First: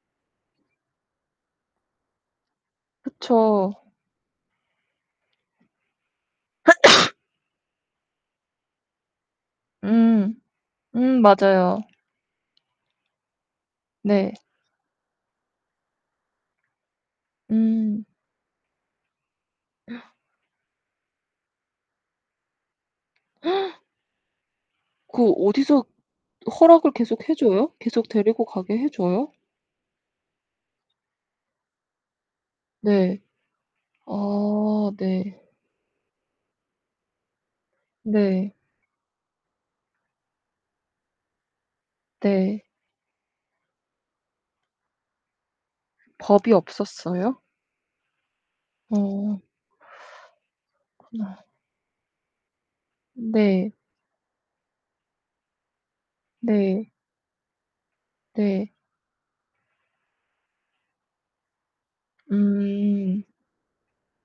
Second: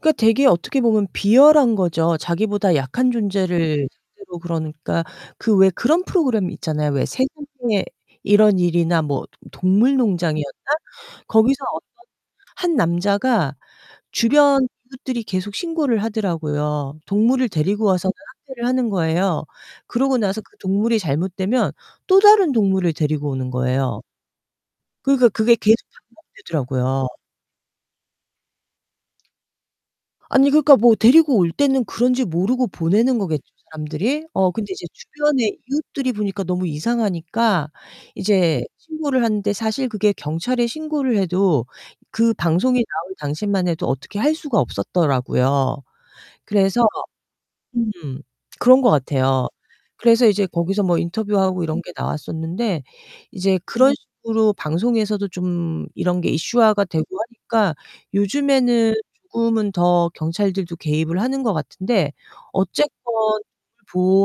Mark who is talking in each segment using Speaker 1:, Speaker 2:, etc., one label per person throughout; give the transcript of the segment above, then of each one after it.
Speaker 1: 그니까 되게 어떻게 보면 비열한거죠. 자기보다 약한
Speaker 2: 그쵸.
Speaker 1: 존재를 상대로 그러니까, 그 왜 그런 프로그램 있잖아요. 왜 세상에 이런 일이나 뭐 도
Speaker 2: 음
Speaker 1: 동물농장이었나?
Speaker 2: 음
Speaker 1: 거기서
Speaker 2: 맞아요.
Speaker 1: 어떤 한 남자가
Speaker 2: 네.
Speaker 1: 주변 이웃들이 계속 신고를 하더라고요. 동물을 데리고
Speaker 2: 음.
Speaker 1: 와서는 학대를 하는 거예요. 그러고 나서 그 동물이 잘못되면 또 다른 동물을 데리고 오는 거예요. 그러니까
Speaker 2: 그
Speaker 1: 그게 계속
Speaker 2: 어디서 허락을
Speaker 1: 반복되더라고요.
Speaker 2: 계속 해 줘요? 계속 데리고 가게 해 줘요?
Speaker 1: 아니 그러니까 뭐 데리고 올 때는 그런지 모르고 보내는
Speaker 2: 네.
Speaker 1: 거겠죠, 사람들이? 어 근데 이제
Speaker 2: 아 네.
Speaker 1: 주변에 이웃들이 보니까 너무 이상하니까
Speaker 2: 네.
Speaker 1: 이제 신고를 하는데 사실 그게 경찰에 신고를 해도 그
Speaker 2: 네.
Speaker 1: 방송에 나올 당시만 해도 어떻게 할 수가 없었더라고요.
Speaker 2: 법이
Speaker 1: 그래서
Speaker 2: 없었어요?
Speaker 1: 음 그런 것
Speaker 2: 어.
Speaker 1: 같아요. 그래서 이제 거기서 뭐
Speaker 2: 구나.
Speaker 1: 인터뷰하고 이런 게 나왔었는데 이제
Speaker 2: 네.
Speaker 1: 그런 식으로 방송에서도 좀 이런 게 이슈화가
Speaker 2: 네.
Speaker 1: 되고 하니까
Speaker 2: 네.
Speaker 1: 요즘에는 조금은 더 경찰들도 개입을 하는 것 같은데 어쨌건
Speaker 2: 음.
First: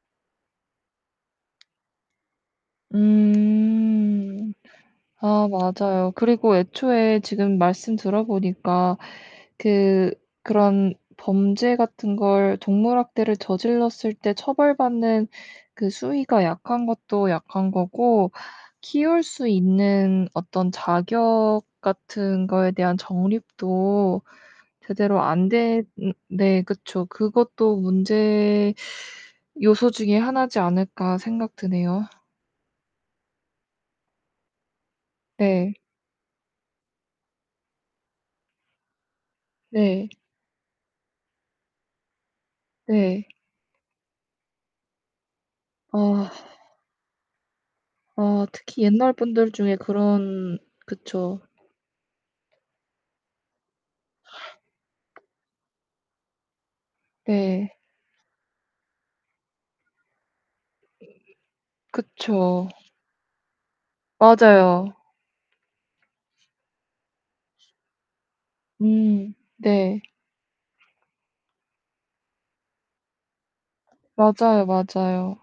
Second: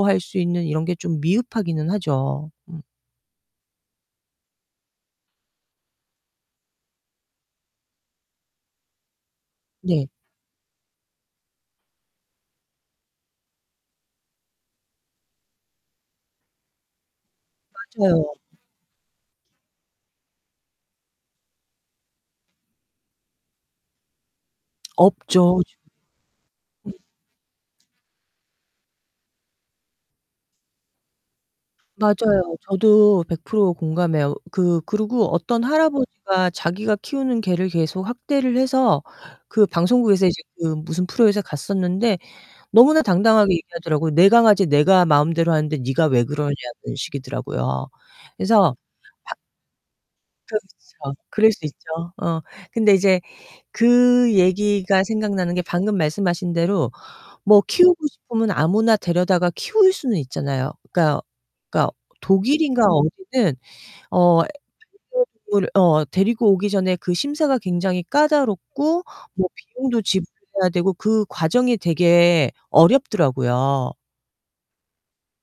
Speaker 1: 보호할 수 있는 이런 게 좀 미흡하기는 하죠. 음.
Speaker 2: 음. 아 맞아요. 그리고 애초에 지금 말씀 들어보니까
Speaker 1: 네.
Speaker 2: 그 그런 범죄 같은 걸 동물 학대를 저질렀을 때 처벌받는 그 수위가 약한 것도 약한 거고
Speaker 1: 맞아요.
Speaker 2: 키울 수 있는 어떤 자격 같은 거에 대한 정립도 제대로 안
Speaker 1: 없죠. 지금
Speaker 2: 된 음 네,
Speaker 1: 음.
Speaker 2: 그쵸. '그것도 문제 요소 중에 하나지 않을까.' 생각 드네요.
Speaker 1: 맞아요. 저도 100% 공감해요. 그 그리고 어떤
Speaker 2: 네.
Speaker 1: 할아버지가 자기가 키우는 개를 계속 학대를 해서 그
Speaker 2: 네.
Speaker 1: 방송국에서 이제 그 무슨 프로에서 갔었는데 너무나
Speaker 2: 네.
Speaker 1: 당당하게 얘기하더라고요. 내 강아지 내가 마음대로 하는데 네가 왜
Speaker 2: 아.
Speaker 1: 그러냐는 식이더라고요.
Speaker 2: 어
Speaker 1: 그래서
Speaker 2: 특히 옛날
Speaker 1: 밖
Speaker 2: 분들 중에 그런
Speaker 1: 그렇죠.
Speaker 2: 그쵸.
Speaker 1: 그럴 수 있죠. 어. 근데 이제 그 얘기가 생각나는 게 방금 말씀하신 대로 뭐
Speaker 2: 네.
Speaker 1: 키우고 싶으면 아무나 데려다가 키울 수는 있잖아요. 그니까 그니까
Speaker 2: 그쵸.
Speaker 1: 독일인가 어디는 어
Speaker 2: 맞아요.
Speaker 1: 반려 동물 어 데리고 오기 전에 그 심사가 굉장히 까다롭고
Speaker 2: 음,
Speaker 1: 뭐
Speaker 2: 네.
Speaker 1: 비용도 지불해야 되고 그 과정이 되게 어렵더라고요.
Speaker 2: 맞아요, 맞아요.